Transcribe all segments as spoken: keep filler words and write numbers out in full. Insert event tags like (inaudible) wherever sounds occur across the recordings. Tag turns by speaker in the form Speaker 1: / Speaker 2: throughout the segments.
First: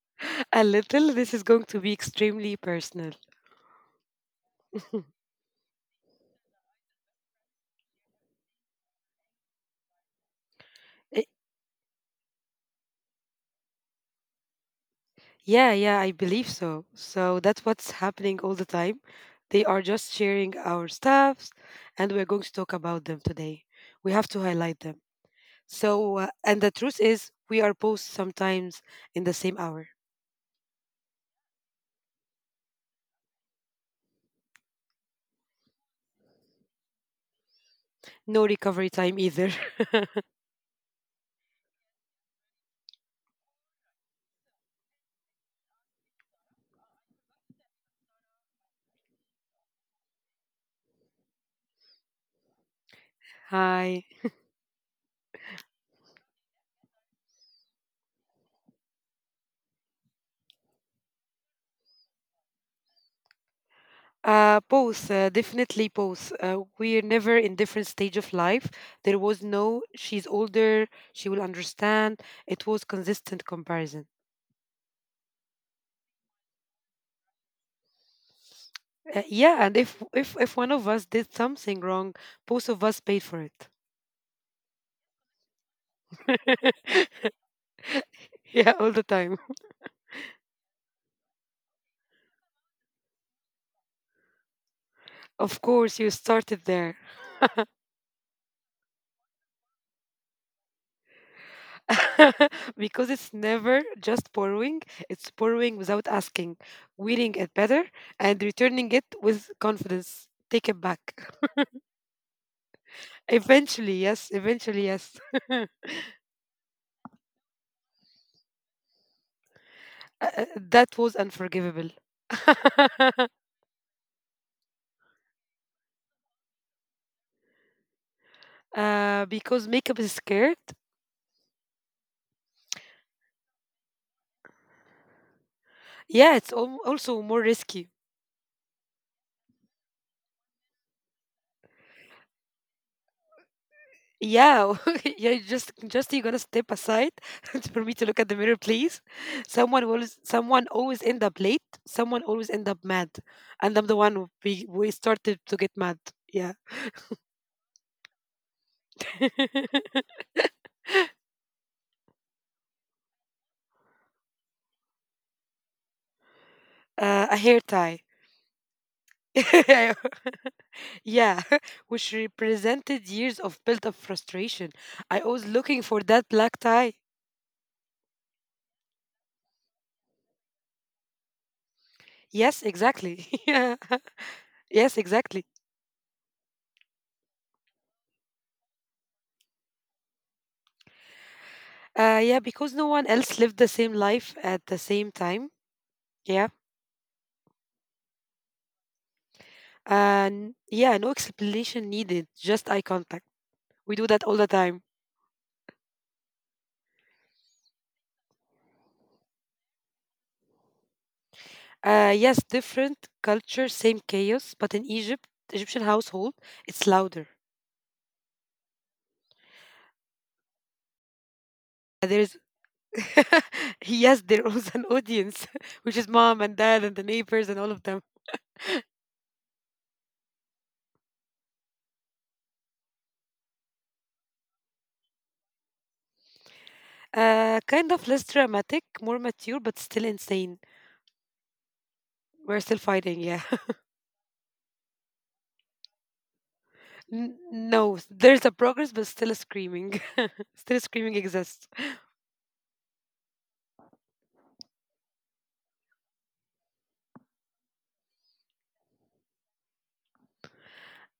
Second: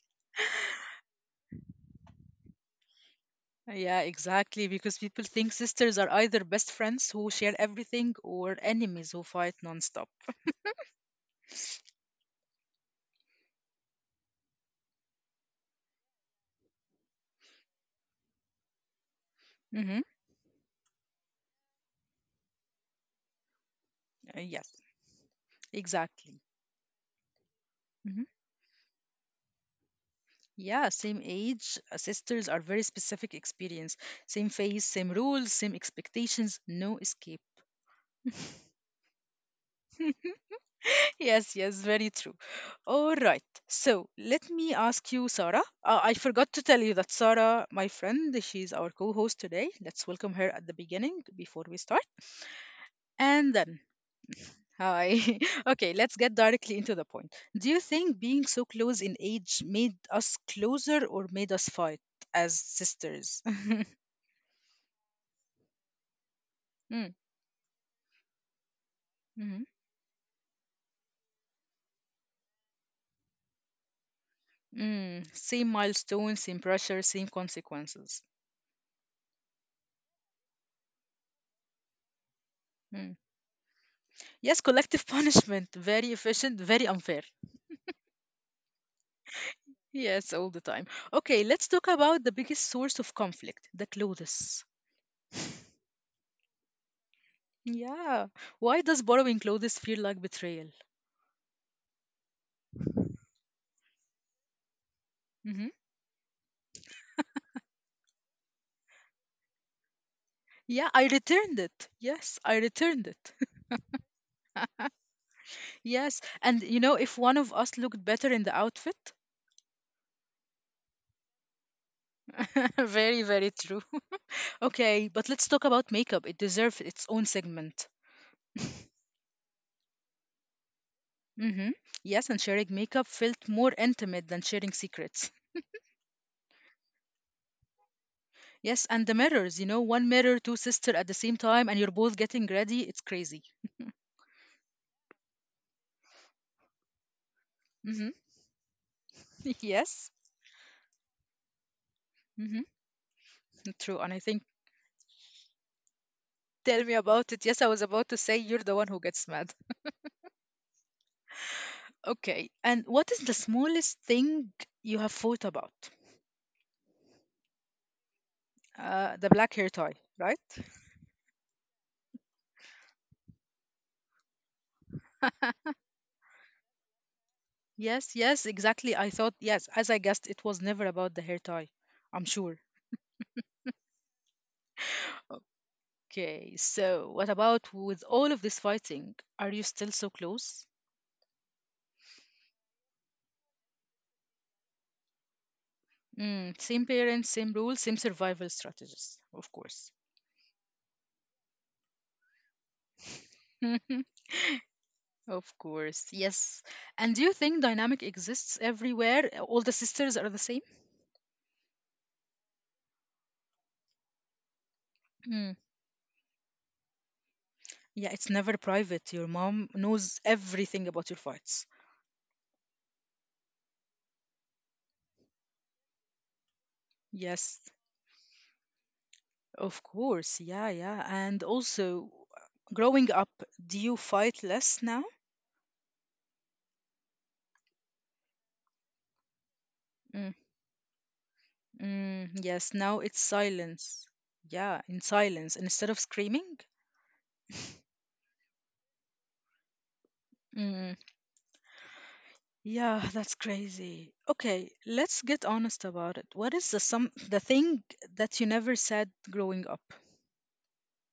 Speaker 1: (laughs) A little. This is going to be extremely personal.
Speaker 2: Yeah, exactly, because people
Speaker 1: (laughs)
Speaker 2: think sisters are either best friends who share everything or enemies who fight nonstop.
Speaker 1: Eh, Yeah, yeah, I believe so. So that's what's happening all the time. They are
Speaker 2: Mm-hmm.
Speaker 1: just sharing our stuffs, and we're going to talk about them today. We have to
Speaker 2: Uh,
Speaker 1: highlight
Speaker 2: yes,
Speaker 1: them. So, uh,
Speaker 2: exactly.
Speaker 1: and the truth is, we are both
Speaker 2: Mm-hmm.
Speaker 1: sometimes in the same hour.
Speaker 2: Yeah, same age, uh, sisters are very specific experience. Same face, same rules, same expectations, no escape.
Speaker 1: No recovery time either. (laughs)
Speaker 2: (laughs) Yes, yes, very true. All right. So let me ask you, Sarah. Uh, I forgot to tell you that Sarah, my friend, she's our co host today. Let's welcome her at the beginning before we start. And then,
Speaker 1: Hi.
Speaker 2: hi. (laughs) Okay, let's get directly into the point. Do you think being so close in age made us closer or made us fight as sisters? (laughs)
Speaker 1: Uh, both, uh, definitely both. Uh, we're
Speaker 2: Mm,
Speaker 1: never in different stage of life. There was
Speaker 2: mhm.
Speaker 1: no, she's older, she will understand. It was consistent comparison.
Speaker 2: Mm, same milestones, same pressure, same consequences.
Speaker 1: Uh, yeah, and if if if one of us did something wrong, both of us
Speaker 2: Mm.
Speaker 1: paid for it.
Speaker 2: Yes, collective (laughs) punishment. Very efficient, very
Speaker 1: (laughs)
Speaker 2: unfair.
Speaker 1: Yeah, all the time.
Speaker 2: Yes, all the time. Okay, let's talk about the biggest source of conflict the clothes.
Speaker 1: Of course, you started there.
Speaker 2: Yeah. Why does borrowing clothes feel like betrayal?
Speaker 1: (laughs) Because it's never just borrowing, it's
Speaker 2: Hmm.
Speaker 1: borrowing without asking, wearing it better, and returning it with confidence. Take it
Speaker 2: Yeah, I
Speaker 1: back.
Speaker 2: returned it. Yes, I returned it.
Speaker 1: Eventually, yes. Eventually, yes. (laughs)
Speaker 2: (laughs) Yes, and you know, if one of us looked better in the outfit,
Speaker 1: Uh, uh, that was unforgivable.
Speaker 2: (laughs) very,
Speaker 1: (laughs)
Speaker 2: very true. (laughs) Okay, but let's talk about makeup. It deserves its own segment.
Speaker 1: Uh, because makeup is scared.
Speaker 2: Mm-hmm. Yes, and sharing makeup felt more intimate than sharing secrets.
Speaker 1: Yeah, it's al- also more risky.
Speaker 2: Yes, and the mirrors, you know, one mirror, two sister at the same time, and you're both getting ready. It's crazy.
Speaker 1: Yeah, (laughs) yeah. Just, just you gonna step aside (laughs) for me to
Speaker 2: Mm-hmm.
Speaker 1: look at the mirror, please.
Speaker 2: (laughs)
Speaker 1: Someone
Speaker 2: Yes.
Speaker 1: always, someone always end up late. Someone always
Speaker 2: Mm-hmm.
Speaker 1: end up mad, and I'm the
Speaker 2: True. And
Speaker 1: one
Speaker 2: I
Speaker 1: who
Speaker 2: think,
Speaker 1: we, we started to get mad. Yeah,
Speaker 2: tell me about it. Yes, I was about to say you're the one who gets mad.
Speaker 1: (laughs)
Speaker 2: Okay. And what is the smallest thing you have thought about?
Speaker 1: uh, a hair tie.
Speaker 2: Uh, the black hair tie,
Speaker 1: (laughs)
Speaker 2: right?
Speaker 1: Yeah, (laughs) which represented years of built up frustration. I was looking for that black tie.
Speaker 2: Yes, yes, exactly. I thought, yes, as I guessed, it was never about the hair tie. I'm sure.
Speaker 1: Yes, exactly. (laughs) yeah. Yes, exactly.
Speaker 2: Okay, so what about with all of this fighting? Are you still so close?
Speaker 1: Uh, yeah, because no one else lived the same life at the same time. Yeah.
Speaker 2: Mm, same parents, same rules, same survival strategies, of course.
Speaker 1: And yeah, no explanation needed, just eye contact. We do
Speaker 2: (laughs)
Speaker 1: that all the time.
Speaker 2: Of course, yes. And do you think dynamic exists everywhere? All the sisters are the same?
Speaker 1: Uh, yes, different culture, same chaos, but in Egypt,
Speaker 2: Mm.
Speaker 1: Egyptian household, it's louder.
Speaker 2: Yeah, it's never private. Your mom knows everything about your fights.
Speaker 1: There is, (laughs) yes, there was an audience, (laughs) which is mom and dad and the neighbors
Speaker 2: Yes,
Speaker 1: and all of them.
Speaker 2: of course. Yeah, yeah. And also, growing up, do you fight less now?
Speaker 1: Uh, kind of less dramatic, more mature, but still
Speaker 2: Hmm.
Speaker 1: insane.
Speaker 2: Mm, yes,
Speaker 1: We're still
Speaker 2: now it's
Speaker 1: fighting, yeah. (laughs)
Speaker 2: silence. Yeah, in silence instead of screaming.
Speaker 1: N- no, there's a progress, but still screaming. (laughs) Still
Speaker 2: Mm,
Speaker 1: screaming exists.
Speaker 2: yeah, that's crazy. Okay, let's get honest about it. What is the some the thing that you never said growing up?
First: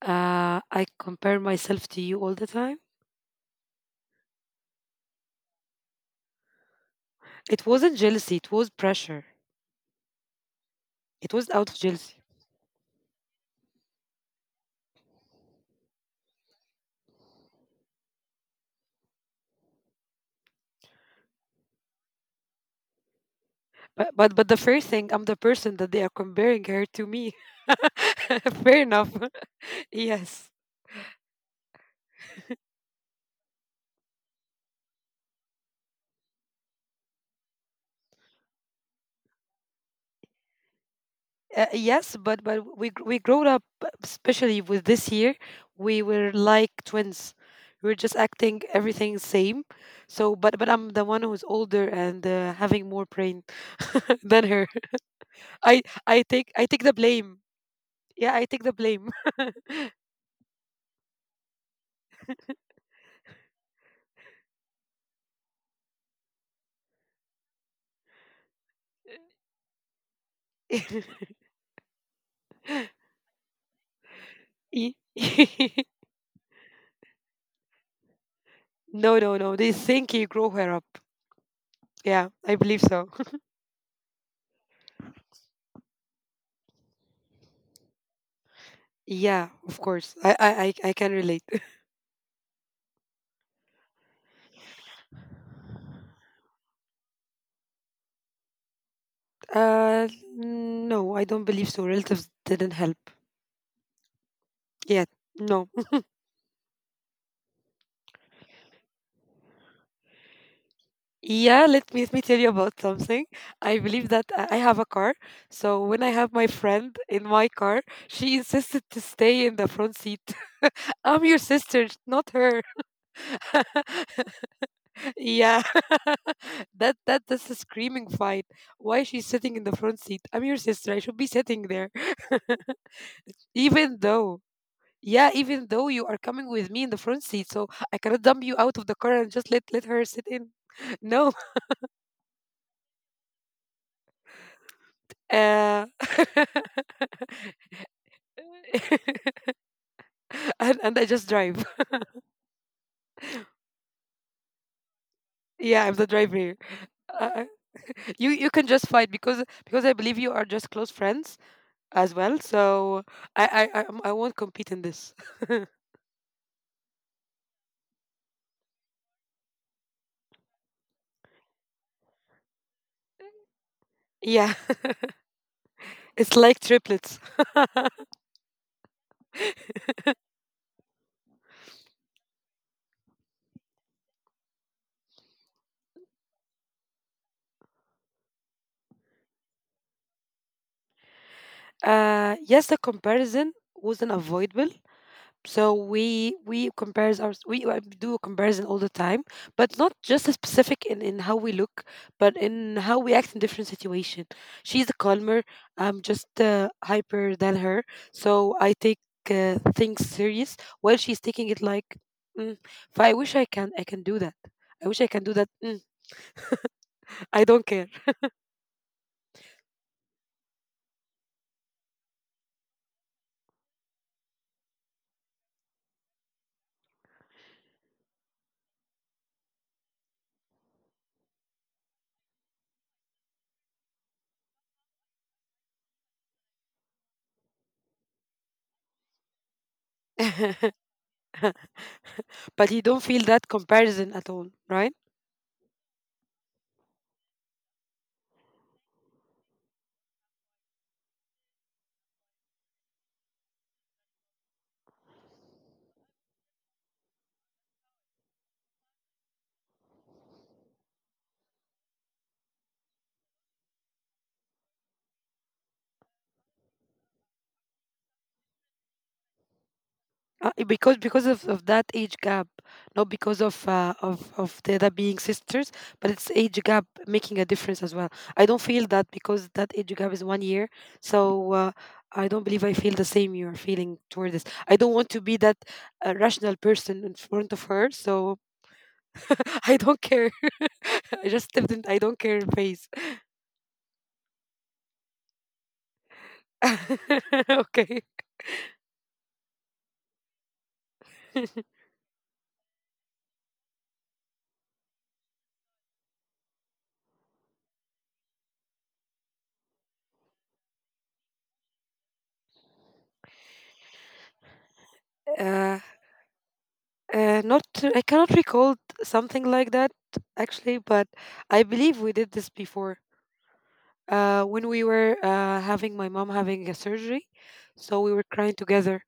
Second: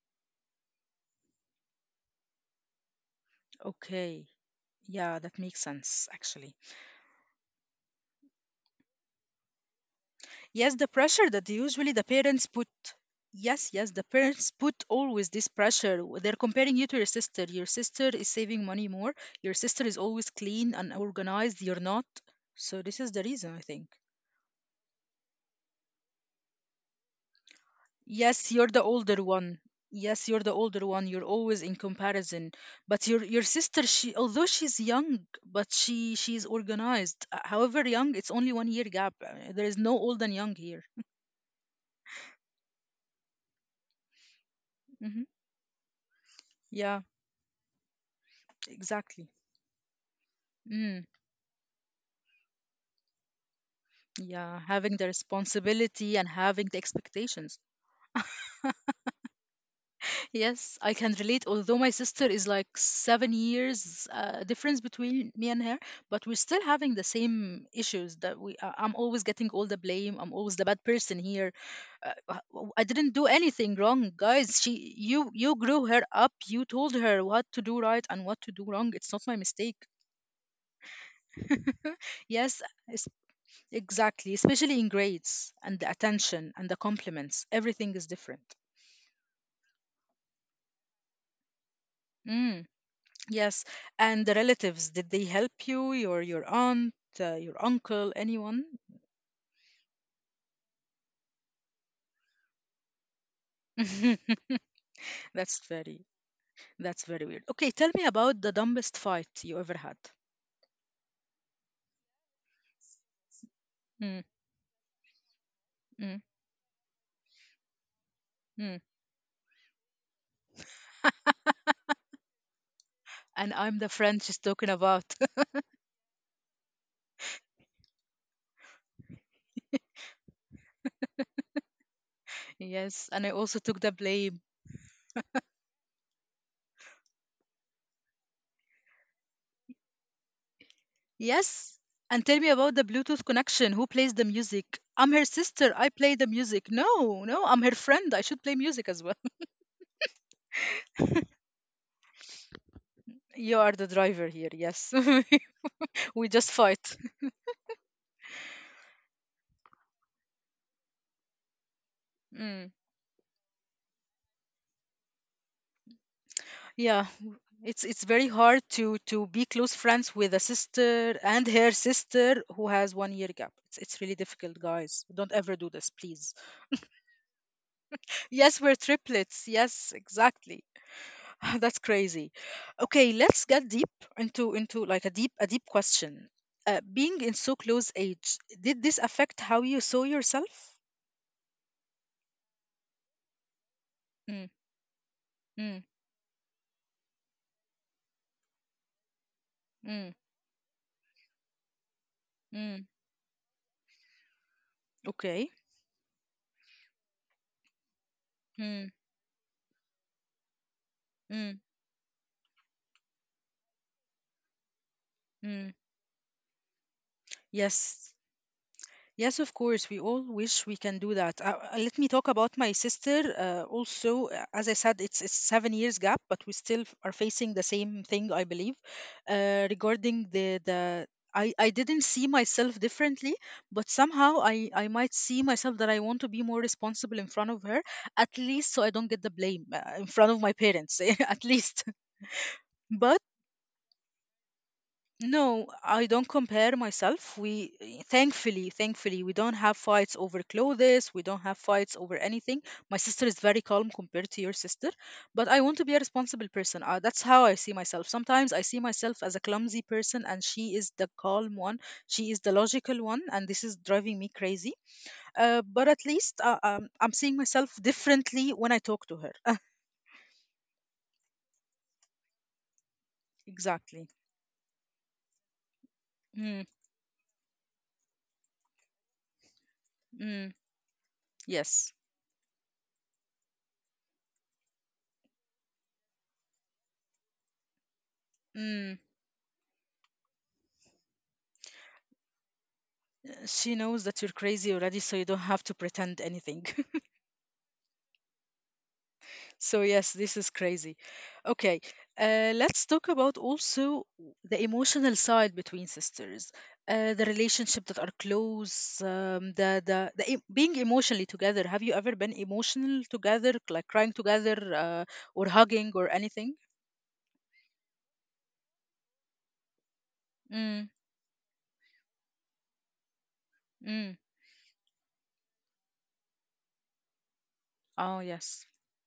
Speaker 1: Uh, I compare myself to you all the time.
Speaker 2: Okay. Yeah, that makes sense actually.
Speaker 1: It wasn't jealousy, it was pressure.
Speaker 2: Yes, the pressure that usually
Speaker 1: It
Speaker 2: the
Speaker 1: was out of
Speaker 2: parents put.
Speaker 1: jealousy.
Speaker 2: Yes, yes, the parents put always this pressure. w- They're comparing you to your sister. Your sister is saving money more. Your sister is always clean and organized. You're not. So this is the reason, I think.
Speaker 1: But but but the first thing, I'm the person that they are comparing her to me.
Speaker 2: Yes, you're
Speaker 1: (laughs)
Speaker 2: the
Speaker 1: Fair enough.
Speaker 2: older one.
Speaker 1: (laughs)
Speaker 2: Yes, you're the
Speaker 1: Yes.
Speaker 2: older one. You're always in comparison. But your your sister, she although she's young, but she she's organized. Uh, However young, it's only one year gap. Uh, There is no old and young here.
Speaker 1: Uh, yes, but but we gr- we grew up, especially with this
Speaker 2: Hmm.
Speaker 1: year, we were like
Speaker 2: Yeah,
Speaker 1: twins. We were just acting everything
Speaker 2: exactly.
Speaker 1: same. So, but but I'm
Speaker 2: Mm,
Speaker 1: the one who's older and uh, having more brain (laughs) than
Speaker 2: yeah,
Speaker 1: her.
Speaker 2: having the
Speaker 1: I
Speaker 2: responsibility and
Speaker 1: I take
Speaker 2: having
Speaker 1: I
Speaker 2: the
Speaker 1: take the blame.
Speaker 2: expectations.
Speaker 1: Yeah, I take the blame.
Speaker 2: Yes, I can relate. Although my sister is like seven years uh, difference between me and her, but we're still having the same issues that we. Uh, I'm always getting all the blame. I'm always the bad person
Speaker 1: (laughs)
Speaker 2: here. Uh, uh, w- I didn't do anything wrong, guys. She,
Speaker 1: Y-
Speaker 2: you, you grew her
Speaker 1: (laughs)
Speaker 2: up. You told her what to do right and what to do wrong. It's
Speaker 1: no,
Speaker 2: not my
Speaker 1: no, no. They
Speaker 2: mistake.
Speaker 1: think you grow her up.
Speaker 2: (laughs)
Speaker 1: Yeah, I
Speaker 2: Yes,
Speaker 1: believe so.
Speaker 2: es-
Speaker 1: (laughs)
Speaker 2: exactly. Especially in grades and the attention and the compliments. Everything is different.
Speaker 1: Yeah, of course. I I I I can relate. (laughs)
Speaker 2: Mm. Yes, and the relatives, did they help you? Your your aunt, uh, your uncle, anyone?
Speaker 1: Uh, no, I don't believe so. Relatives didn't help.
Speaker 2: (laughs)
Speaker 1: Yeah,
Speaker 2: That's
Speaker 1: no.
Speaker 2: very that's very weird. Okay, tell me about the dumbest fight you ever had.
Speaker 1: Yeah, let me, let me tell you about something. I believe
Speaker 2: Mm,
Speaker 1: that I I have a car. So when I
Speaker 2: mm,
Speaker 1: have my friend in my car, she insisted
Speaker 2: mm.
Speaker 1: to stay in the front seat. (laughs) I'm your sister, not her.
Speaker 2: And I'm the
Speaker 1: (laughs)
Speaker 2: friend she's talking about.
Speaker 1: Yeah. (laughs) that that that's a screaming fight. Why she's sitting in the front seat? I'm your sister. I should be sitting there.
Speaker 2: (laughs) Yes, and I
Speaker 1: (laughs)
Speaker 2: also took
Speaker 1: Even
Speaker 2: the
Speaker 1: though
Speaker 2: blame.
Speaker 1: yeah, even though you are coming with me in the front seat, so I cannot dump you out of the car and just let let her sit in. (laughs) No.
Speaker 2: Yes, and tell me about the Bluetooth connection. Who plays the music? I'm her sister. I
Speaker 1: Uh
Speaker 2: play the music.
Speaker 1: (laughs)
Speaker 2: No, no, I'm her friend. I should play music as well.
Speaker 1: (laughs) and, and I just drive. (laughs)
Speaker 2: (laughs) You are the driver here. Yes, (laughs)
Speaker 1: Yeah, I'm the
Speaker 2: we just
Speaker 1: driver.
Speaker 2: fight. (laughs)
Speaker 1: Uh, uh, you you can just fight because because I believe you are just close friends as well.
Speaker 2: Mm.
Speaker 1: So I I I, um, I won't compete in this.
Speaker 2: Yeah, w- it's it's very hard to to be close friends with a sister and her sister who has one year gap. It's it's really
Speaker 1: (laughs)
Speaker 2: difficult,
Speaker 1: Yeah, (laughs)
Speaker 2: guys. Don't ever do this, please.
Speaker 1: it's like triplets.
Speaker 2: Yes, we're triplets. Yes, exactly. (laughs) That's crazy. Okay, let's get deep into into like a deep a deep question. Uh, being in so close age, did this affect how you saw yourself?
Speaker 1: Uh, yes, the comparison was
Speaker 2: Mm,
Speaker 1: unavoidable. So
Speaker 2: mm,
Speaker 1: we we compares our we uh, do a comparison all the time, but not
Speaker 2: mm,
Speaker 1: just as specific in in how we look, but in
Speaker 2: mm.
Speaker 1: how we act in different situation. She's a calmer.
Speaker 2: Okay.
Speaker 1: I'm just uh, hyper than her, so I
Speaker 2: Mm,
Speaker 1: take uh, things serious while she's taking it
Speaker 2: mm,
Speaker 1: like, mm, if I wish I can I can do that. I wish I can do that.
Speaker 2: mm.
Speaker 1: Mm, I don't care.
Speaker 2: Yes. Yes, of course. We all wish we can do that. Uh, uh, let me talk about my sister. Uh, also, uh, as I said, it's, it's seven years gap, but we still f- are facing the same thing, I believe, uh, regarding the the. I, I didn't see myself differently, but somehow I, I might see myself that I want to be more responsible in front of her, at least so I don't get the blame uh, in front of my
Speaker 1: (laughs)
Speaker 2: parents, (laughs) at least.
Speaker 1: But you don't
Speaker 2: (laughs) But
Speaker 1: feel that comparison at all, right?
Speaker 2: no, I don't compare myself. We eh, thankfully, thankfully, we don't have fights over clothes. We don't have fights over anything. My sister is very calm compared to your sister, but I want to be a responsible person. Uh, that's how I see myself. Sometimes I see myself as a clumsy person, and she is the calm one. She is the logical one, and this is driving me crazy. Uh, but at least uh, um, I'm seeing myself differently when I talk to her. (laughs)
Speaker 1: Uh, because because of, of that age gap, not because of uh,
Speaker 2: Exactly.
Speaker 1: of of the other being sisters, but it's age
Speaker 2: Mm,
Speaker 1: gap making a difference as well. I don't feel that because that age gap is one
Speaker 2: mm,
Speaker 1: year, so uh,
Speaker 2: yes.
Speaker 1: I don't believe I feel the same you are feeling toward this. I don't want to be that uh, rational person in front of her, so
Speaker 2: Mm.
Speaker 1: (laughs) I don't care. (laughs) I just stepped in. I don't care face.
Speaker 2: She knows that you're crazy already, so you don't have to pretend anything. (laughs)
Speaker 1: (laughs) Okay.
Speaker 2: So, yes, this is crazy.
Speaker 1: (laughs)
Speaker 2: Okay, uh, let's talk about also the emotional side between sisters, uh, the relationship that are close, um, the, the, the em- being emotionally together. Have you ever been emotional together, like crying together, uh, or
Speaker 1: Uh,
Speaker 2: hugging, or anything?
Speaker 1: Uh, not I cannot recall something like that actually,
Speaker 2: Mm,
Speaker 1: but I believe we did this before.
Speaker 2: mm.
Speaker 1: Uh, when we were uh, having my mom having a surgery, so we
Speaker 2: Oh,
Speaker 1: were crying
Speaker 2: yes.
Speaker 1: together.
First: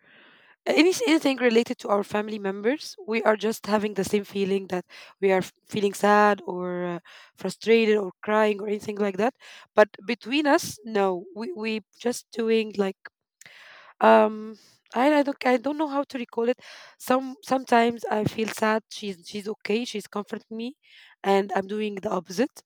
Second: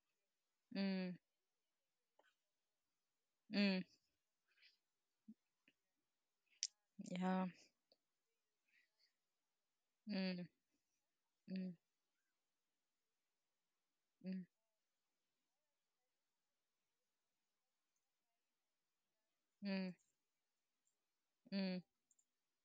Speaker 1: Any
Speaker 2: Mm,
Speaker 1: anything related to our family members, we are just
Speaker 2: mm,
Speaker 1: having the same feeling that we are f- feeling sad or uh,
Speaker 2: yeah.
Speaker 1: frustrated or crying or anything like that. But
Speaker 2: Mm,
Speaker 1: between us, no, we
Speaker 2: mm,
Speaker 1: we just doing like
Speaker 2: mm,
Speaker 1: um I, I don't I don't know how to recall it. Some sometimes I feel sad. She's she's okay.
Speaker 2: mm,
Speaker 1: She's comforting me, and I'm
Speaker 2: mm,
Speaker 1: doing the opposite.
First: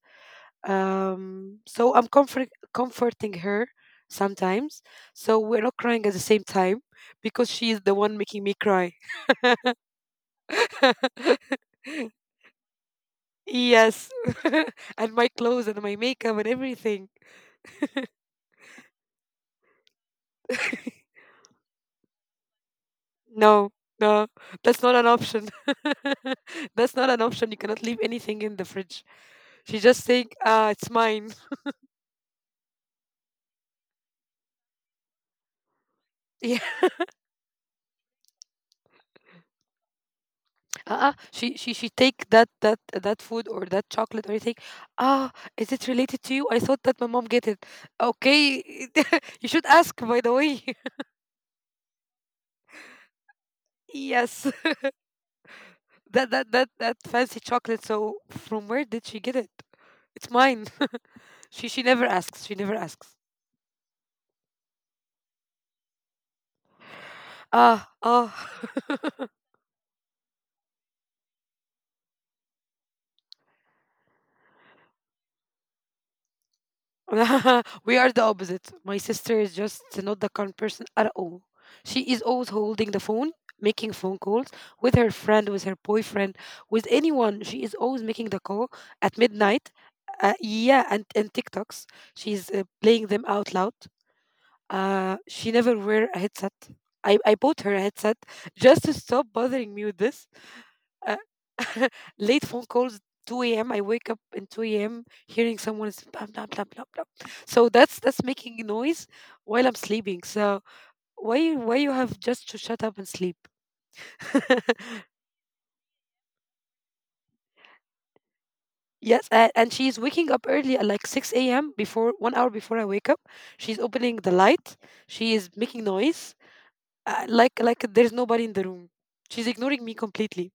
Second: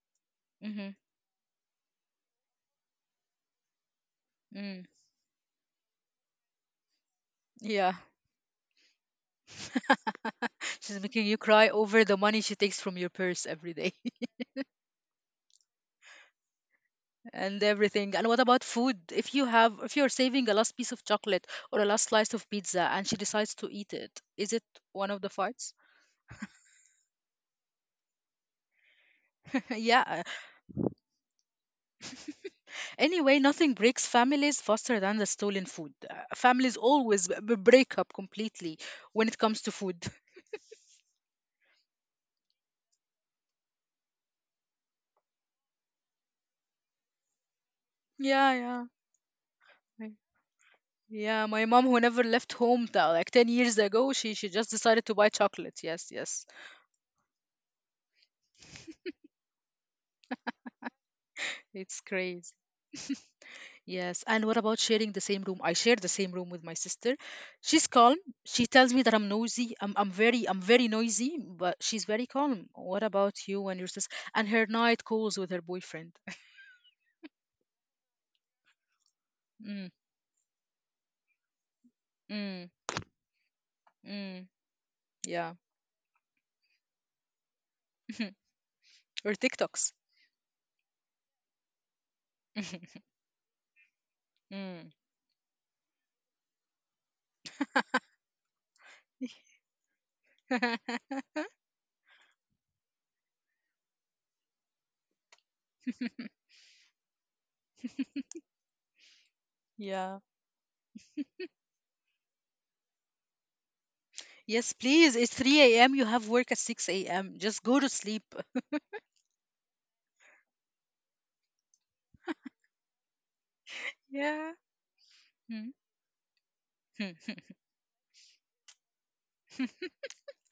Speaker 2: mm-hmm,
Speaker 1: Um, so I'm comfort comforting her sometimes.
Speaker 2: mm.
Speaker 1: So we're not crying at the same time because she is the
Speaker 2: Yeah,
Speaker 1: one making me cry.
Speaker 2: (laughs) she's making you cry
Speaker 1: (laughs)
Speaker 2: over the money she takes from your purse every day.
Speaker 1: Yes, (laughs) and my clothes and my makeup and everything.
Speaker 2: (laughs) And everything. And what about food? If you have, if you're saving a last piece
Speaker 1: (laughs)
Speaker 2: of chocolate or a last slice of pizza and she decides
Speaker 1: No,
Speaker 2: to eat it,
Speaker 1: no,
Speaker 2: is it
Speaker 1: that's not an
Speaker 2: one of the
Speaker 1: option.
Speaker 2: farts?
Speaker 1: (laughs) That's not an option. You cannot leave anything in the fridge.
Speaker 2: (laughs)
Speaker 1: She just
Speaker 2: Yeah.
Speaker 1: think, ah, it's mine. (laughs)
Speaker 2: Anyway, nothing breaks families faster than the stolen food. Uh,
Speaker 1: Yeah.
Speaker 2: families always b- b- break up completely when it comes to food. (laughs)
Speaker 1: Uh-uh. She she she take that that that food or that chocolate or anything. Ah, is it related to you? I thought that my mom get it.
Speaker 2: Yeah, yeah. I-
Speaker 1: Okay, (laughs) you should ask by the way. (laughs)
Speaker 2: Yeah, my mom who never left home till like ten years ago, she
Speaker 1: Yes.
Speaker 2: she just
Speaker 1: (laughs)
Speaker 2: decided to buy chocolate. Yes,
Speaker 1: That
Speaker 2: yes.
Speaker 1: that that that fancy chocolate. So from where did she get it? It's mine. (laughs) She she
Speaker 2: It's
Speaker 1: never asks.
Speaker 2: crazy.
Speaker 1: She never asks.
Speaker 2: Yes, and what about sharing the same room? I share the same room with my sister. She's
Speaker 1: Ah,
Speaker 2: calm.
Speaker 1: ah.
Speaker 2: She tells me that
Speaker 1: (laughs)
Speaker 2: I'm noisy. I'm I'm very I'm very noisy, but she's very calm. What about you and your sister? And her night calls with her boyfriend. (laughs)
Speaker 1: (laughs) We are the opposite. My sister is just
Speaker 2: Mm,
Speaker 1: not the kind person at all. She is always
Speaker 2: mm,
Speaker 1: holding the phone, making phone
Speaker 2: mm,
Speaker 1: calls with her friend,
Speaker 2: yeah.
Speaker 1: with her boyfriend, with anyone. She is always making the
Speaker 2: (laughs)
Speaker 1: call at
Speaker 2: Or
Speaker 1: midnight.
Speaker 2: TikToks.
Speaker 1: Uh, yeah, and, and TikToks. She's uh, playing
Speaker 2: (laughs)
Speaker 1: them out loud.
Speaker 2: Mm.
Speaker 1: Uh, she never wear a headset. I, I bought her a headset just to stop bothering me with this. Uh,
Speaker 2: (laughs)
Speaker 1: (laughs) late phone calls two a m. I wake up in two a m hearing someone is blah blah blah blah blah. So that's that's making noise while I'm
Speaker 2: Yeah.
Speaker 1: sleeping. So why why you have just to shut up and sleep?
Speaker 2: Yes,
Speaker 1: (laughs)
Speaker 2: please. It's three a m. You have work at six a m. Just go to sleep.
Speaker 1: Yes, and, and she's waking up early at like six a m before one hour before I wake up. She's opening the
Speaker 2: Yeah.
Speaker 1: light. She is
Speaker 2: Mm.
Speaker 1: making noise. Uh,
Speaker 2: (laughs)
Speaker 1: like like there's nobody in the room. She's ignoring me completely.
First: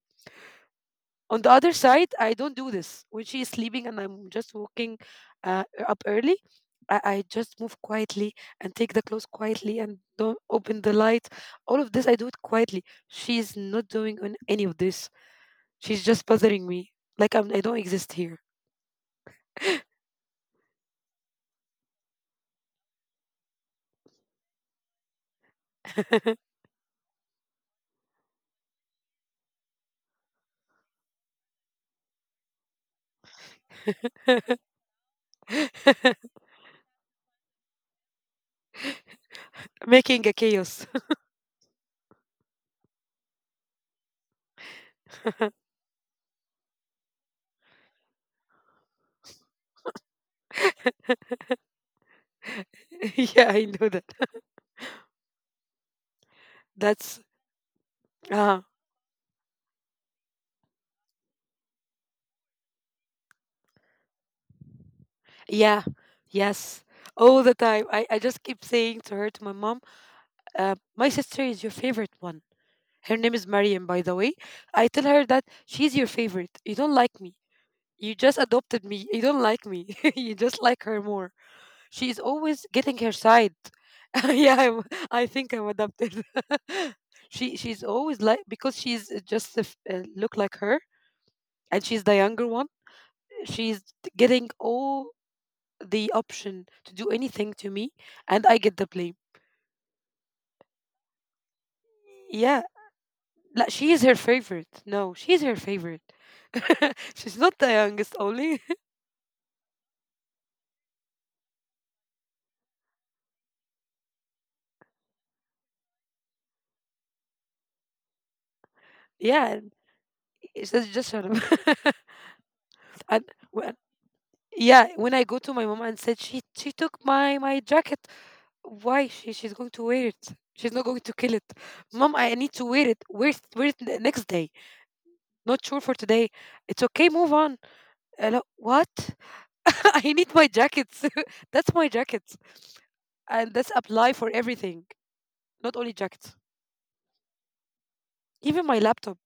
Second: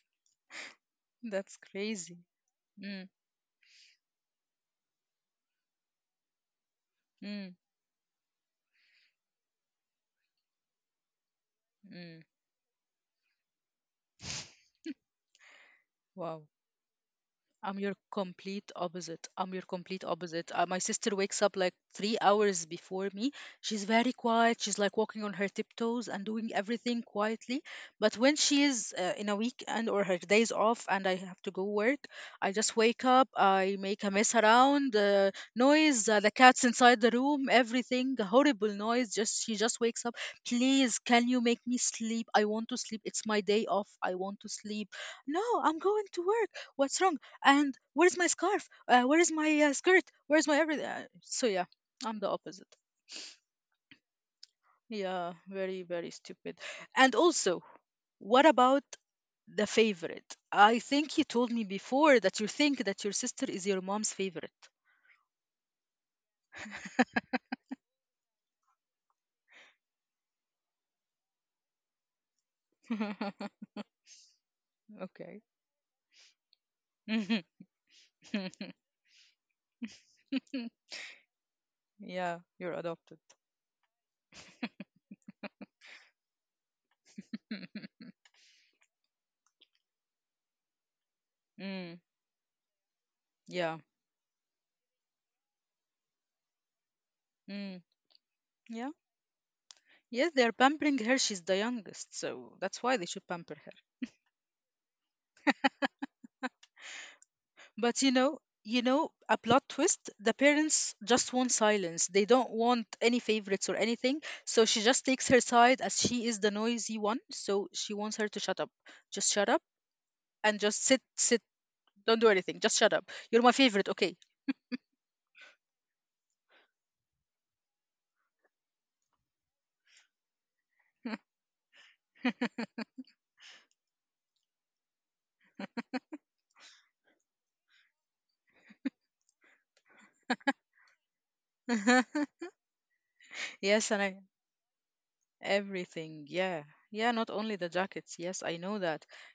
Speaker 1: On the
Speaker 2: That's
Speaker 1: other side,
Speaker 2: crazy.
Speaker 1: I don't do this.
Speaker 2: Mm,
Speaker 1: When she is sleeping and I'm just walking uh, up early, I, I
Speaker 2: mm,
Speaker 1: just move quietly and take the clothes quietly and don't open the light. All of this, I
Speaker 2: mm.
Speaker 1: do it quietly. She is not doing on any of this. She's just
Speaker 2: Wow.
Speaker 1: bothering me. Like I'm, I don't
Speaker 2: I'm your
Speaker 1: exist here.
Speaker 2: complete opposite. I'm your complete opposite. Uh, my sister wakes up like three hours before me. She's very quiet. She's like walking on her tiptoes and
Speaker 1: (laughs)
Speaker 2: doing everything quietly. But when she is uh, in a weekend or her days off and I have to go work, I just wake up. I make a mess around, uh, noise, uh, the cat's inside the room, everything, horrible noise. Just she just wakes up.
Speaker 1: Making a chaos.
Speaker 2: Please, can you make me sleep? I want to sleep. It's my day off. I want to sleep. No, I'm going to work. What's wrong? And where's my scarf, uh, where's my uh, skirt, where's my everything, uh, so yeah, I'm the opposite.
Speaker 1: (laughs) Yeah, I know that. (laughs)
Speaker 2: Yeah, very very stupid. And
Speaker 1: That's,
Speaker 2: also, what
Speaker 1: uh,
Speaker 2: about the favorite? I think you told me before that you think that your sister is your mom's favorite.
Speaker 1: yeah, yes. All the time. I, I just keep saying to her, to my mom, uh, my sister is your favorite one. Her name is
Speaker 2: (laughs)
Speaker 1: Mariam, by the way. I tell her
Speaker 2: Okay.
Speaker 1: that she's your favorite. You don't like me.
Speaker 2: Mhm.
Speaker 1: You just
Speaker 2: (laughs)
Speaker 1: adopted me. You don't like me. (laughs) You just like her more. She's
Speaker 2: Yeah,
Speaker 1: always
Speaker 2: you're
Speaker 1: getting her
Speaker 2: adopted.
Speaker 1: side. (laughs) yeah, I'm, I think I'm adopted. (laughs) She she's
Speaker 2: (laughs)
Speaker 1: always like because she's uh, just a f- uh, look like her, and
Speaker 2: Mm,
Speaker 1: she's the younger one.
Speaker 2: yeah.
Speaker 1: She's t- getting all the option to do anything to
Speaker 2: Mm,
Speaker 1: me, and I get the
Speaker 2: yeah.
Speaker 1: blame.
Speaker 2: Yes, they're pampering her. She's the youngest, so
Speaker 1: Yeah,
Speaker 2: that's why they should pamper.
Speaker 1: like, she is her favorite. No, she's her favorite. (laughs) She's not the
Speaker 2: But you
Speaker 1: youngest
Speaker 2: know,
Speaker 1: only.
Speaker 2: you know, a plot twist, the parents just want silence. They don't want any favorites or anything. So she just takes her side as she is the noisy one. So she wants her to shut up. Just shut up
Speaker 1: Yeah,
Speaker 2: and
Speaker 1: it's
Speaker 2: just
Speaker 1: just
Speaker 2: sit,
Speaker 1: just
Speaker 2: sit.
Speaker 1: a-
Speaker 2: Don't
Speaker 1: (laughs)
Speaker 2: do anything. Just shut up.
Speaker 1: and
Speaker 2: You're my
Speaker 1: when,
Speaker 2: favorite. Okay.
Speaker 1: yeah, when I go to my mom and said she she took my my jacket, why she she's going to wear it? She's not going to kill it. Mom, I need to wear it. Wear it, wear it the next day. Not sure for today. It's okay. Move on. Hello, what? (laughs) I need my jackets. (laughs) That's my
Speaker 2: (laughs)
Speaker 1: jackets, and that's
Speaker 2: Yes, and I
Speaker 1: apply for everything, not only
Speaker 2: everything.
Speaker 1: jackets.
Speaker 2: Yeah. Yeah, not only the jackets. Yes, I
Speaker 1: Even
Speaker 2: know
Speaker 1: my
Speaker 2: that.
Speaker 1: laptop.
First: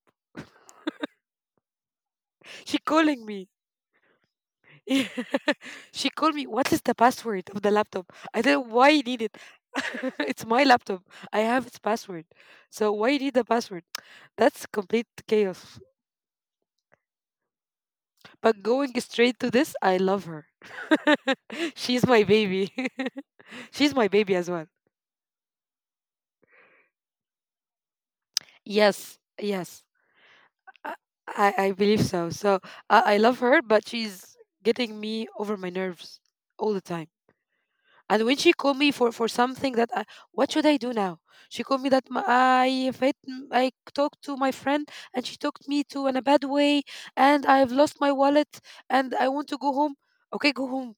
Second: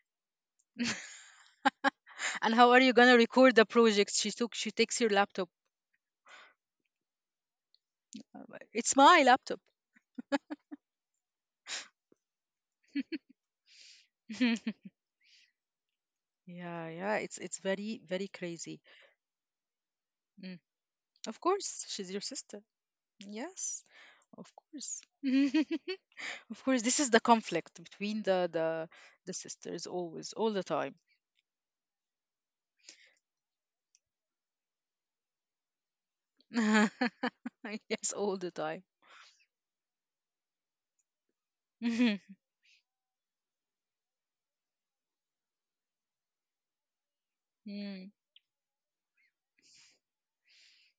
Speaker 2: And how are
Speaker 1: She
Speaker 2: you gonna
Speaker 1: calling me.
Speaker 2: record the project? She took she takes your laptop.
Speaker 1: (laughs) She called me, what is the password of the laptop? I don't know why
Speaker 2: It's
Speaker 1: you
Speaker 2: my
Speaker 1: need it.
Speaker 2: laptop.
Speaker 1: (laughs) It's my laptop. I have its password. So why you need the password? That's
Speaker 2: (laughs)
Speaker 1: complete chaos.
Speaker 2: Yeah, yeah, it's it's very, very
Speaker 1: But
Speaker 2: crazy.
Speaker 1: going straight to this, I love her. (laughs)
Speaker 2: Of course,
Speaker 1: She's
Speaker 2: she's your
Speaker 1: my
Speaker 2: sister.
Speaker 1: baby. (laughs)
Speaker 2: Yes,
Speaker 1: She's my baby
Speaker 2: of
Speaker 1: as well.
Speaker 2: course. (laughs) Of course, this is the conflict between the the
Speaker 1: Yes,
Speaker 2: the
Speaker 1: yes.
Speaker 2: sisters always, all the time.
Speaker 1: I, I I believe so. So I, I love her, but she's getting me over my nerves all the time.
Speaker 2: (laughs) Yes,
Speaker 1: And
Speaker 2: all
Speaker 1: when
Speaker 2: the
Speaker 1: she called
Speaker 2: time.
Speaker 1: me for for something that I, what should I do now? She called me that my,
Speaker 2: (laughs)
Speaker 1: I fit, I talked to my friend and she talked me to in a bad way and I've lost
Speaker 2: Mm.
Speaker 1: my wallet and I want to go home. Okay, go home.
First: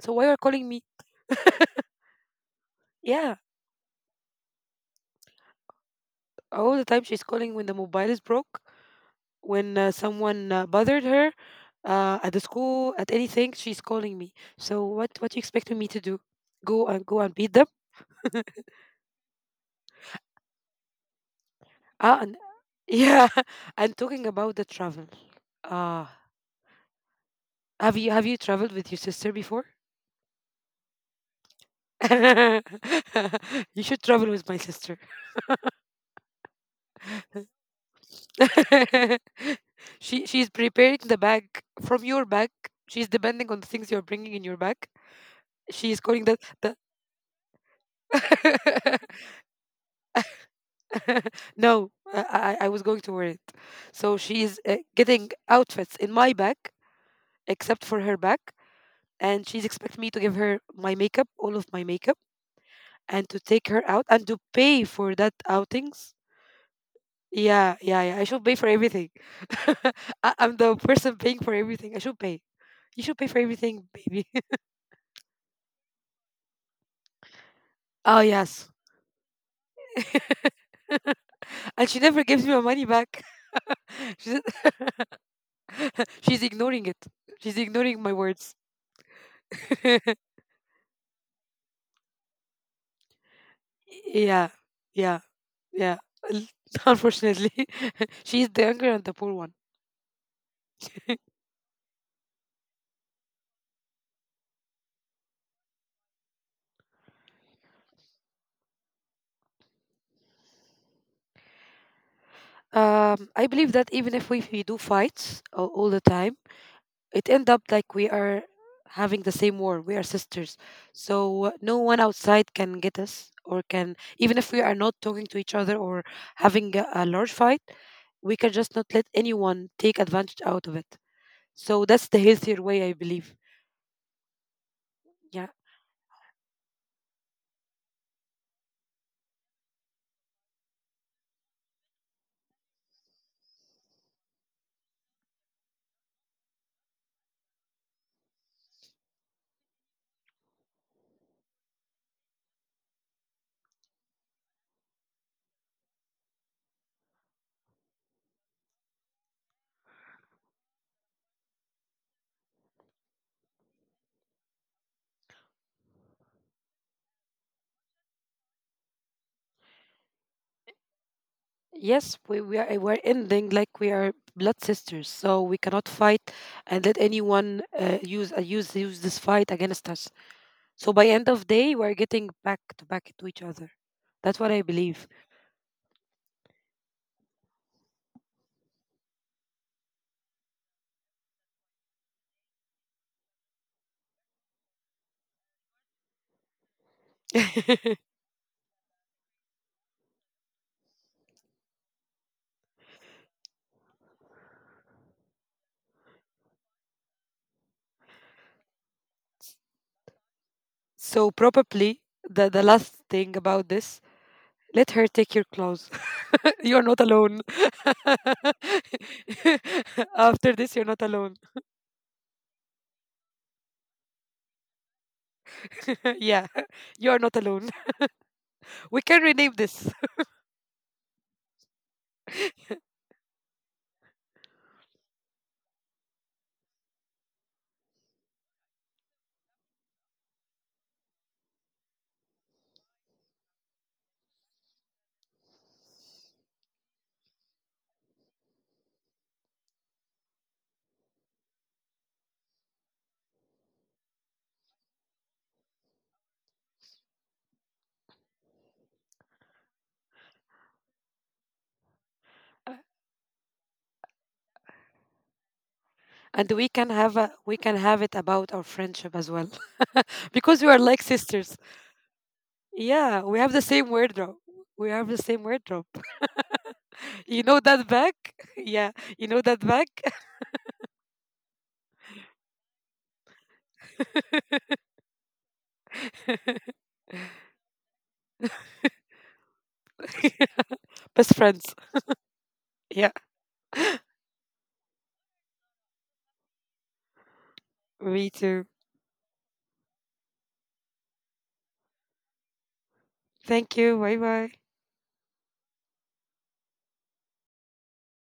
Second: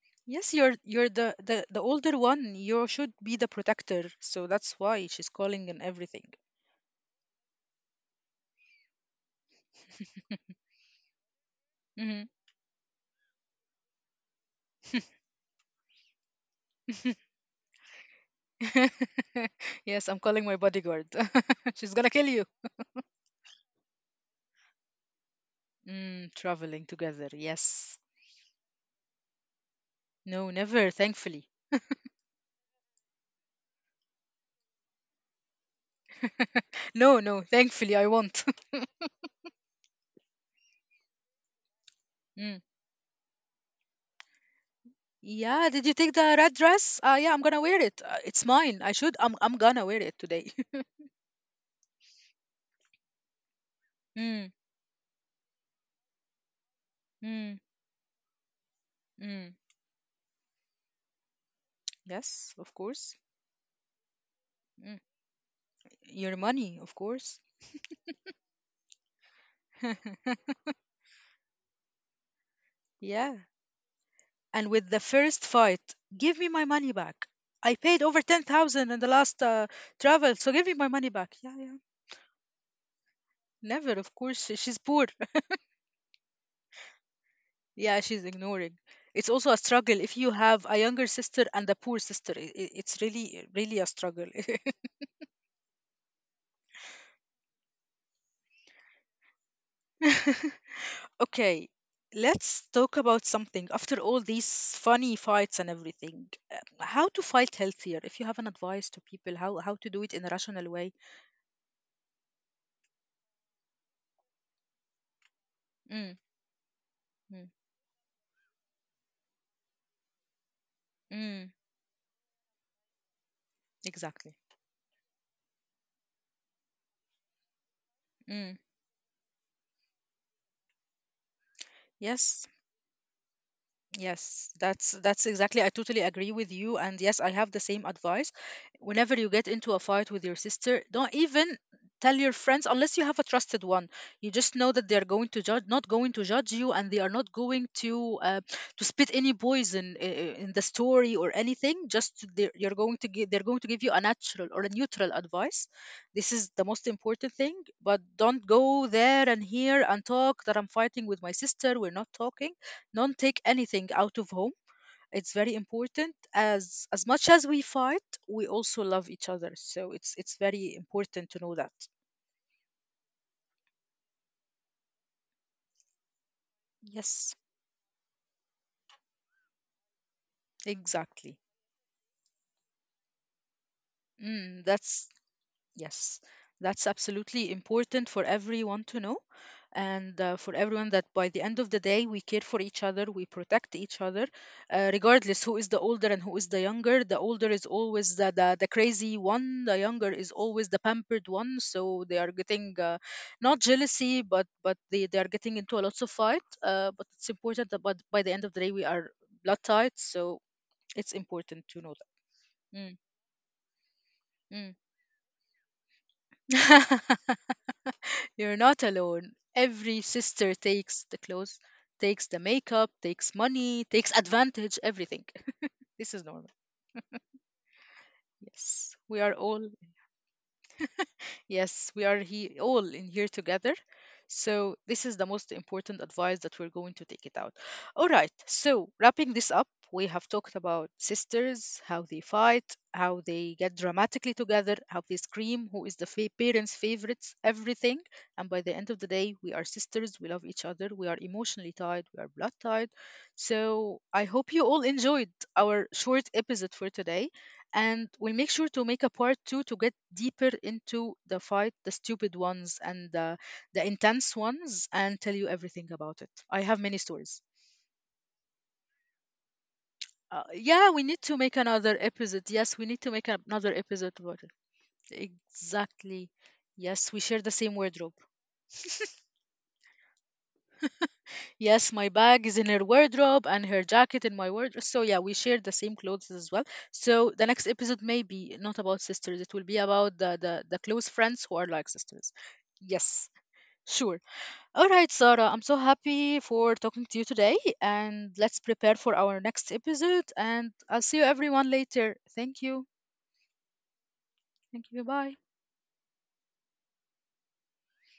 Speaker 1: So why are
Speaker 2: Yes,
Speaker 1: calling
Speaker 2: you're
Speaker 1: me?
Speaker 2: you're the, the the older one. You should
Speaker 1: Yeah,
Speaker 2: be the protector. So that's why she's calling and everything.
Speaker 1: all the time she's calling when the mobile is broke, when uh, someone uh, bothered her uh,
Speaker 2: Mhm.
Speaker 1: at the school, at anything, she's calling me. So what what you expecting me to do? Go and go
Speaker 2: (laughs)
Speaker 1: and beat them?
Speaker 2: Yes, I'm calling my bodyguard. (laughs) She's gonna
Speaker 1: Ah,
Speaker 2: kill
Speaker 1: and,
Speaker 2: you.
Speaker 1: (laughs) yeah. And talking about the travel. Ah,
Speaker 2: Mm, traveling together.
Speaker 1: Have
Speaker 2: Yes.
Speaker 1: you have you traveled with your sister before?
Speaker 2: No, never, thankfully.
Speaker 1: (laughs) You should travel with my sister.
Speaker 2: No, no, thankfully I won't.
Speaker 1: (laughs) She she's preparing the bag from your bag.
Speaker 2: (laughs)
Speaker 1: She's depending on the things you're bringing in your bag.
Speaker 2: Yeah,
Speaker 1: She
Speaker 2: did
Speaker 1: is
Speaker 2: you take
Speaker 1: calling that
Speaker 2: the red
Speaker 1: the.
Speaker 2: dress? Uh, yeah, I'm gonna wear it. Uh, it's mine. I
Speaker 1: (laughs)
Speaker 2: should. I'm. I'm gonna wear it today.
Speaker 1: no, I, I I was going to wear it. So
Speaker 2: (laughs) mm,
Speaker 1: she's uh, getting outfits in my bag,
Speaker 2: mm,
Speaker 1: except for her bag, and
Speaker 2: mm.
Speaker 1: she's expecting me to give her my makeup, all of my makeup,
Speaker 2: Yes, of course.
Speaker 1: and to take her out and to pay
Speaker 2: Mm.
Speaker 1: for that outings.
Speaker 2: Your money, of course.
Speaker 1: Yeah, yeah, yeah. I should pay for everything. (laughs) I,
Speaker 2: (laughs)
Speaker 1: I'm the person paying for everything. I should pay. You should pay for
Speaker 2: Yeah.
Speaker 1: everything, baby. (laughs)
Speaker 2: And with the first fight, give me my money back. I paid
Speaker 1: Oh
Speaker 2: over
Speaker 1: yes.
Speaker 2: ten thousand in the last uh, travel, so give me my
Speaker 1: (laughs)
Speaker 2: money back. Yeah, yeah.
Speaker 1: And she never gives me my money back. (laughs)
Speaker 2: Never, of
Speaker 1: She's,
Speaker 2: course. she- She's poor.
Speaker 1: (laughs) she's ignoring it. She's ignoring
Speaker 2: (laughs)
Speaker 1: my
Speaker 2: Yeah, she's
Speaker 1: words.
Speaker 2: ignoring. It's also a
Speaker 1: (laughs)
Speaker 2: struggle if you have a younger sister and a poor sister. I i- it's really, really a struggle.
Speaker 1: yeah, yeah, yeah. L- (laughs) Unfortunately, (laughs) she is the younger and the poor one.
Speaker 2: (laughs) Okay, let's talk about something. After all these funny fights and everything, uh, how to fight healthier? If you have an advice to people, how how to do it in a rational way?
Speaker 1: Um, I believe that even if we, we do fights all, all the
Speaker 2: Mm,
Speaker 1: time, it end
Speaker 2: mm,
Speaker 1: up like we are having the same war. We are sisters, so uh,
Speaker 2: mm,
Speaker 1: no one outside can get us. Or, can even
Speaker 2: exactly.
Speaker 1: if we are not talking to each other or having a, a large fight, we can
Speaker 2: Mm.
Speaker 1: just not let anyone take advantage out of it. So that's the
Speaker 2: Yes,
Speaker 1: healthier way, I believe.
Speaker 2: Yes, that's that's
Speaker 1: Yeah.
Speaker 2: exactly. I totally agree with you, and yes, I have the same advice. Whenever you get into a fight with your sister, don't even tell your friends unless you have a trusted one. You just know that they are going to judge, not going to judge you, and they are not going to uh, to spit any poison i- i- in the story or anything. Just they're, you're going to give, they're going to give you a natural or a neutral advice. This is the most important thing. But don't go there and here and talk that I'm fighting with my sister. We're not talking. Don't take anything out of home. It's very important. as as much as we fight, we also love each other, so it's it's very important to know that.
Speaker 1: Yes, we, we are we're ending like we are blood sisters, so we cannot fight and let
Speaker 2: Yes,
Speaker 1: anyone uh, use uh, use use this fight against us. So by end
Speaker 2: exactly.
Speaker 1: of day we're getting back to back to each other. That's what I
Speaker 2: mm,
Speaker 1: believe.
Speaker 2: that's Yes, that's absolutely important for everyone to know, and uh, for everyone that by the end of the day, we care for each other, we protect each other, uh, regardless who is the older and who is the younger. The older is
Speaker 1: (laughs)
Speaker 2: always the, the, the crazy one, the younger is always the pampered one. So they are getting uh, not jealousy, but but they, they are getting into a lots of fight. Uh, but it's important that but by the end of the day, we are blood tight, so it's
Speaker 1: So
Speaker 2: important to
Speaker 1: probably
Speaker 2: know
Speaker 1: the, the last
Speaker 2: that.
Speaker 1: thing about this,
Speaker 2: Mm, mm.
Speaker 1: let her take your clothes.
Speaker 2: (laughs)
Speaker 1: (laughs) You're not alone.
Speaker 2: (laughs) You're not alone. Every
Speaker 1: (laughs) After
Speaker 2: sister
Speaker 1: this, you're not
Speaker 2: takes the
Speaker 1: alone.
Speaker 2: clothes, takes the makeup, takes money, takes advantage, everything. This
Speaker 1: (laughs)
Speaker 2: is
Speaker 1: Yeah,
Speaker 2: normal.
Speaker 1: you're not alone. (laughs)
Speaker 2: Yes.
Speaker 1: We
Speaker 2: We
Speaker 1: can
Speaker 2: are
Speaker 1: rename
Speaker 2: all.
Speaker 1: this.
Speaker 2: Yes, we are he all in here together. So this is the most important advice that we're going to take it out. All right. So wrapping this up, we have talked about sisters, how they fight, how they get dramatically together, how they scream, who is the fa- parents' favorites, everything. And by the end of the day, we are sisters. We love each other. We are emotionally tied. We are blood tied. So I hope you all enjoyed our short episode for today, and we'll make sure to make a part two to get deeper into the fight, the stupid ones
Speaker 1: (laughs)
Speaker 2: and the, the intense ones, and tell you everything about it.
Speaker 1: And
Speaker 2: I
Speaker 1: we
Speaker 2: have
Speaker 1: can
Speaker 2: many
Speaker 1: have a,
Speaker 2: stories.
Speaker 1: we can have it about our friendship as well. (laughs)
Speaker 2: Uh,
Speaker 1: Because we are
Speaker 2: yeah,
Speaker 1: like
Speaker 2: we need to
Speaker 1: sisters.
Speaker 2: make another episode. Yes, we need to
Speaker 1: Yeah,
Speaker 2: make
Speaker 1: we have the
Speaker 2: another
Speaker 1: same
Speaker 2: episode
Speaker 1: wardrobe.
Speaker 2: about it.
Speaker 1: we have the same wardrobe
Speaker 2: Exactly. Yes, we
Speaker 1: (laughs) you
Speaker 2: share the
Speaker 1: know
Speaker 2: same
Speaker 1: that bag.
Speaker 2: wardrobe.
Speaker 1: (laughs) Yeah, you know that bag.
Speaker 2: Yes, my bag is in her wardrobe and her jacket in my wardrobe. So, yeah, we share the same clothes as well. So, the next episode may be not about sisters, it will be about the, the, the close
Speaker 1: (laughs) Best
Speaker 2: friends who
Speaker 1: friends.
Speaker 2: are like sisters.
Speaker 1: Yeah.
Speaker 2: Yes. Sure. All right, Sarah, I'm so happy for talking to you today.
Speaker 1: (laughs) Me
Speaker 2: And let's
Speaker 1: too.
Speaker 2: prepare for our next episode. And I'll see you everyone later. Thank you.
Speaker 1: Thank you. Bye bye.
Speaker 2: Thank you. Bye.